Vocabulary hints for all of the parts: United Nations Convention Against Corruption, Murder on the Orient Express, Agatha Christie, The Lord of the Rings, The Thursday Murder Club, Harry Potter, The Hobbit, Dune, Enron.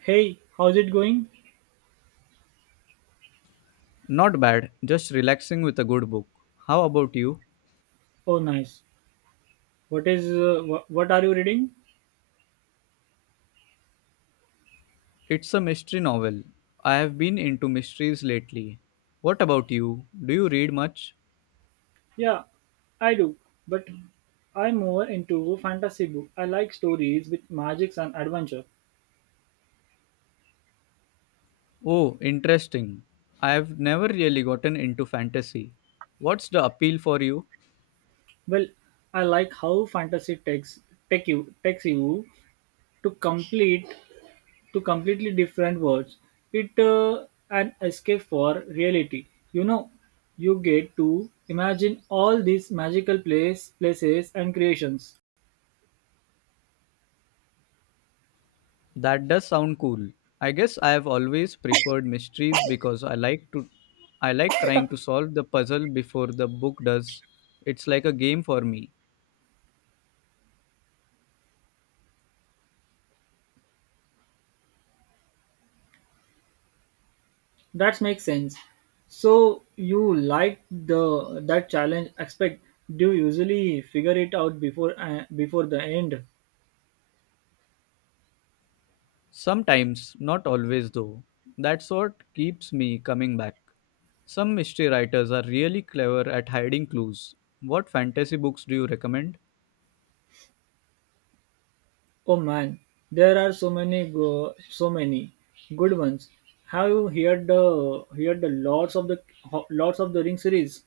Hey, how's it going? Not bad, just relaxing with a good book. How about you? Oh, nice. What is what are you reading? It's a mystery novel. I have been into mysteries lately. What about you? Do you read much? Yeah, I do, but I'm more into fantasy book. I like stories with magics and adventure. Oh, interesting. I have never really gotten into fantasy. What's the appeal for you? Well, I like how fantasy takes you to complete to completely different worlds. It An escape for reality. You know, you get to imagine all these magical places and creations. That does sound cool. I guess I have always preferred mysteries because I like trying to solve the puzzle before the book does. It's like a game for me. That makes sense. So you like the that challenge aspect? Do you usually figure it out before the end? Sometimes, not always though. That's what keeps me coming back. Some mystery writers are really clever at hiding clues. What fantasy books do you recommend? Oh man, there are so many good ones. Have you heard the lots of the ring series?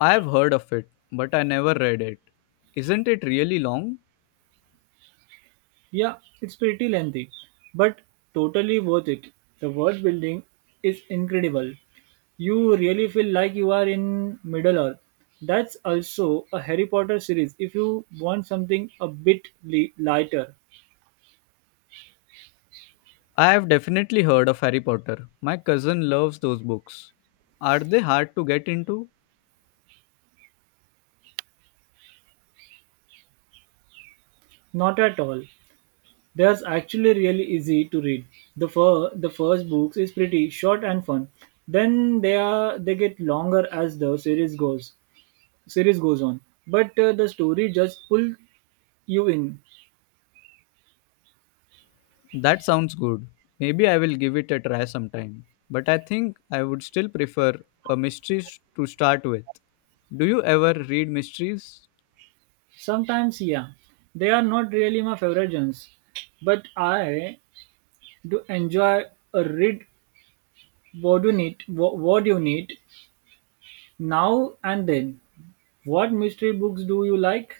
I have heard of it, but I never read it. Isn't it really long? Yeah, it's pretty lengthy, but totally worth it. The world building is incredible. You really feel like you are in Middle Earth. That's also a Harry Potter series if you want something a bit lighter. I have definitely heard of Harry Potter. My cousin loves those books. Are they hard to get into? Not at all. There's actually really easy to read. The first book is pretty short and fun. Then they get longer as the series goes on. But the story just pull you in. That sounds good. Maybe I will give it a try sometime. But I think I would still prefer a to start with. Do you ever read mysteries? Sometimes, yeah, they are not really my favorite genres, but I do enjoy a read. What do you need? What do you need now and then? What mystery books do you like?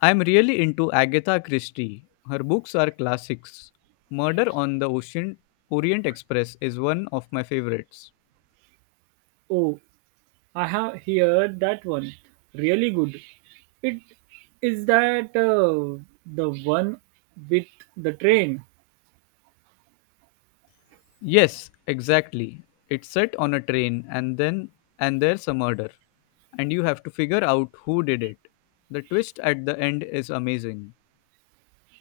I'm really into Agatha Christie. Her books are classics. Murder on the Ocean Orient Express is one of my favorites. Oh, I have heard that one. Really good. It Is that the one with the train. Yes, exactly. It's set on a train, and then and there's a murder and you have to figure out who did it. The twist at the end is amazing.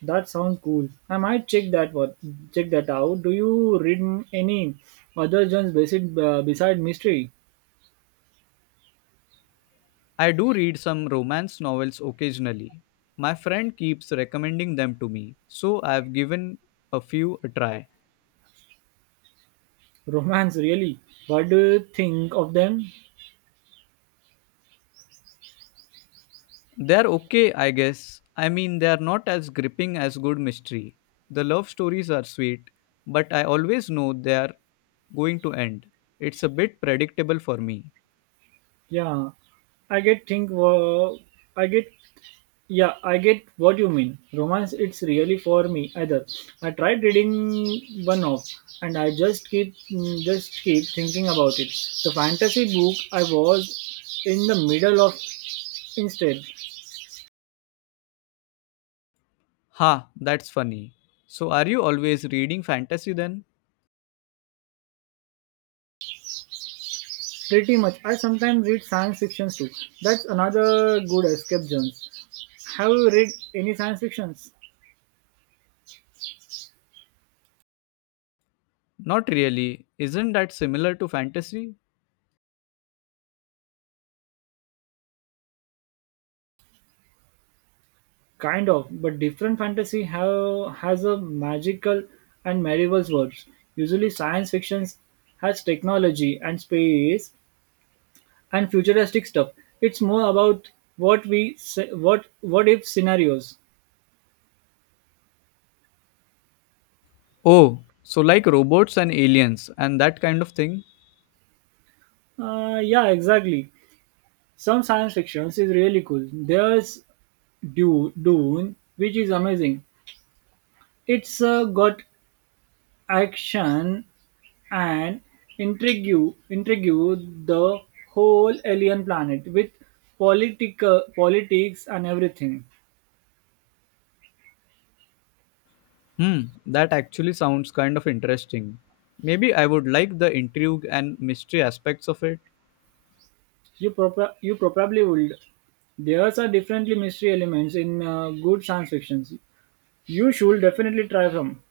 That sounds cool. I might check that one. Check that out. Do you read any other genres beside mystery? I do read some romance novels occasionally. My friend keeps recommending them to me, so I've given a few a try. Romance, really? What do you think of them? They're okay, I guess. I mean, they're not as gripping as good mystery. The love stories are sweet, but I always know they're going to end. It's a bit predictable for me. Yeah, I get think. I get. Yeah, I get what you mean. Romance, it's really for me either. I tried reading one of, and I just just keep thinking about it. The fantasy book I was in the middle of instead. Ha, that's funny. So, are you always reading fantasy then? Pretty much, I sometimes read science fictions too. That's another good escape, Jones. Have you read any science fictions? Not really. Isn't that similar to fantasy? Kind of, but different has a magical and medieval worlds. Usually, science fiction has technology and space and futuristic stuff. It's more about what we se- what if scenarios. Oh, so like robots and aliens and that kind of thing? Yeah, exactly. Some science fiction is really cool. There's Dune, which is amazing. It's got action and intrigue intrigue the whole alien planet with politics and everything. Hmm, that actually sounds kind of interesting. Maybe I would like the intrigue and mystery aspects of it. You probably would. There are differently mystery elements in good science fiction. You should definitely try them.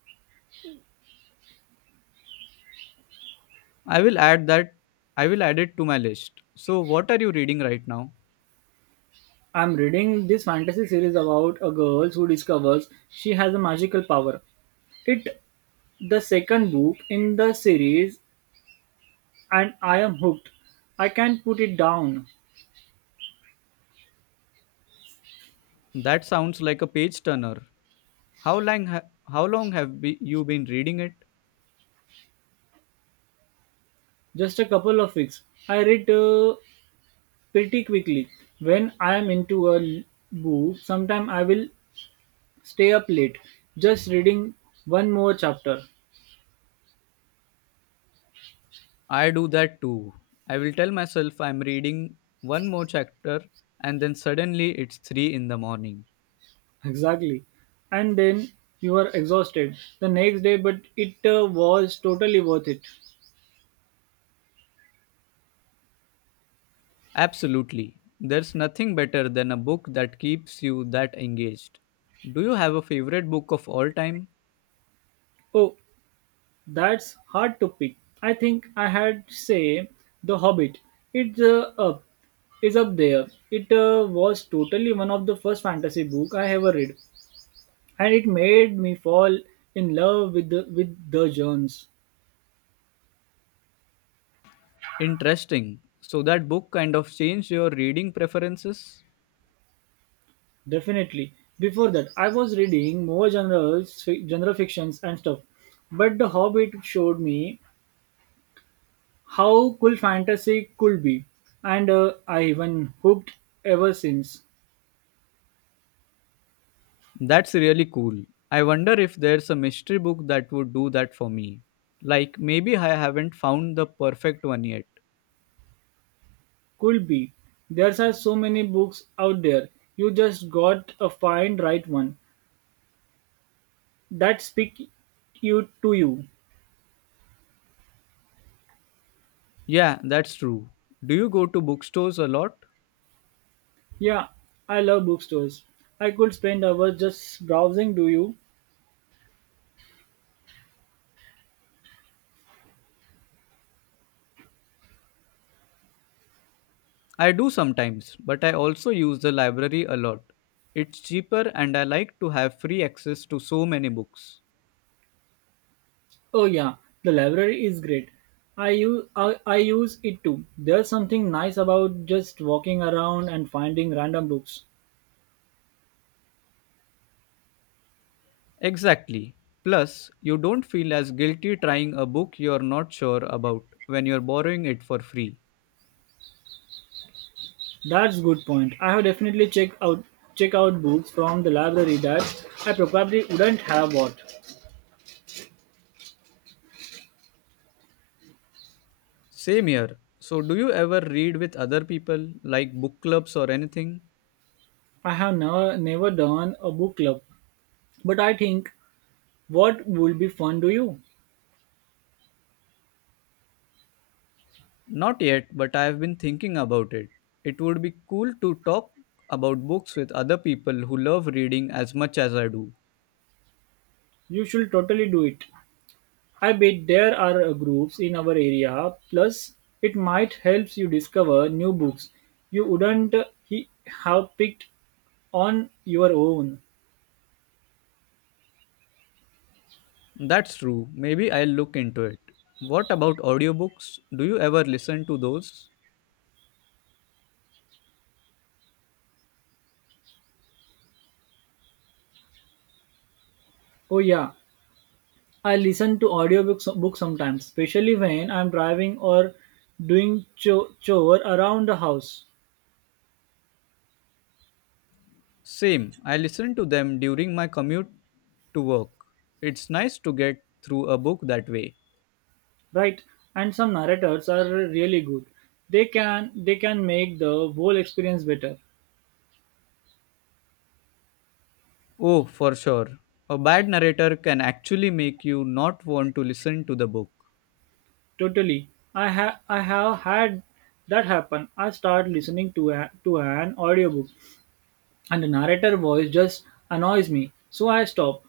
I will add that I will add it to my list. So what are you reading right now? I'm reading this fantasy series about a girl who discovers she has a magical power. It the second book in the series and I am hooked. I can't put it down. That sounds like a page turner. How long ha- how long you been reading it? Just a couple of weeks. I read pretty quickly. When I am into a book, sometimes I will stay up late just reading one more chapter. I do that too. I will tell myself I'm reading one more chapter, and then suddenly it's 3 in the morning. Exactly. And then you are exhausted the next day, but it was totally worth it. Absolutely. There's nothing better than a book that keeps you that engaged. Do you have a favorite book of all time? Oh, that's hard to pick. I think I had say The Hobbit. It's up there. It was totally one of the first fantasy book I ever read, and it made me fall in love with the genres. Interesting. So that book kind of changed your reading preferences? Definitely before that I was reading more genre fictions and stuff, but the Hobbit showed me how cool fantasy could be, and I even hooked ever since. That's really cool. I wonder if there's a mystery book that would do that for me. Like maybe I haven't found the perfect one yet. Could be, there are so many books out there. You just got to find right one that speak you to you. Yeah, that's true. Do you go to bookstores a lot? Yeah, I love bookstores. I could spend hours just browsing. Do you? I do sometimes, but I also use the library a lot. It's cheaper and I like to have free access to so many books. Oh yeah, the library is great. I use it too. There's something nice about just walking around and finding random books. Exactly. Plus, you don't feel as guilty trying a book you're not sure about when you're borrowing it for free. That's good point. I have definitely checked out books from the library that I probably wouldn't have bought. Same here. So, do you ever read with other people, like book clubs or anything? I have never done a book club, but I think what would be fun to you? Not yet, but I have been thinking about it. It would be cool to talk about books with other people who love reading as much as I do. You should totally do it. I bet there are groups in our area, plus it might help you discover new books you wouldn't have picked on your own. That's true. Maybe I'll look into it. What about audiobooks? Do you ever listen to those? Oh yeah, I listen to audiobooks books sometimes, especially when I'm driving or doing chore around the house. Same. I listen to them during my commute to work. It's nice to get through a book that way. Right? And some narrators are really good. They can make the whole experience better. Oh, for sure. A bad narrator can actually make you not want to listen to the book. Totally. I have had that happen. I start listening to to an audiobook and the narrator voice just annoys me. So I stop.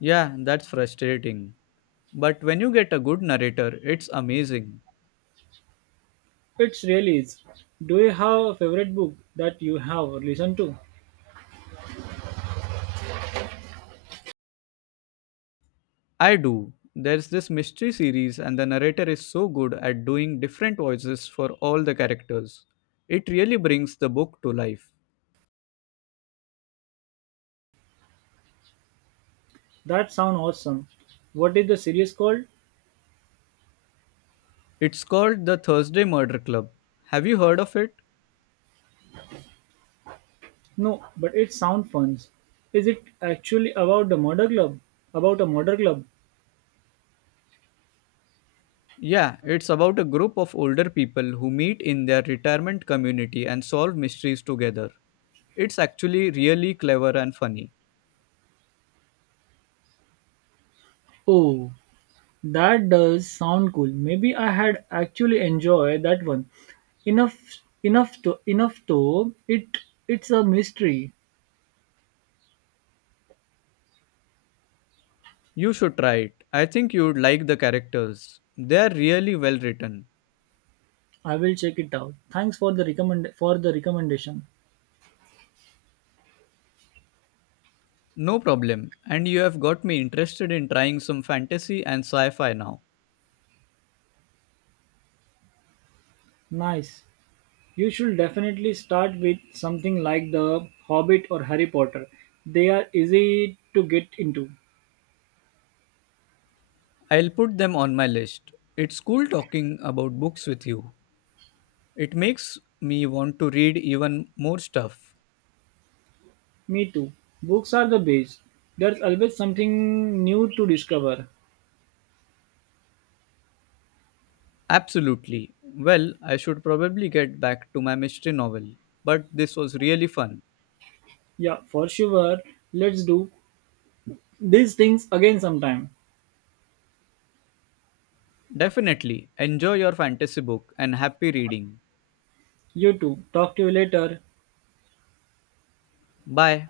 Yeah, that's frustrating. But when you get a good narrator, it's amazing. It's really is. Do you have a favorite book that you have listened to? I do. There's this mystery series, and the narrator is so good at doing different voices for all the characters. It really brings the book to life. That sound awesome. What is the series called? It's called The Thursday Murder Club. Have you heard of it? No, but it sound fun. Is it actually about the murder club? About a murder club? Yeah, it's about a group of older people who meet in their retirement community and solve mysteries together. It's actually really clever and funny. Oh, that does sound cool. Maybe I had actually enjoyed that one. Enough Enough though it it's a mystery. You should try it. I think you'd like the characters. They're really well written. I will check it out. Thanks for the recommendation. No problem, and you have got me interested in trying some fantasy and sci fi now. Nice. You should definitely start with something like The Hobbit or Harry Potter. They are easy to get into. I'll put them on my list. It's cool talking about books with you. It makes me want to read even more stuff. Me too. Books are the base. There's always something new to discover. Absolutely. Well, I should probably get back to my mystery novel, but this was really fun. Yeah, for sure. Let's do these things again sometime. Definitely. Enjoy your fantasy book and happy reading. You too. Talk to you later. Bye.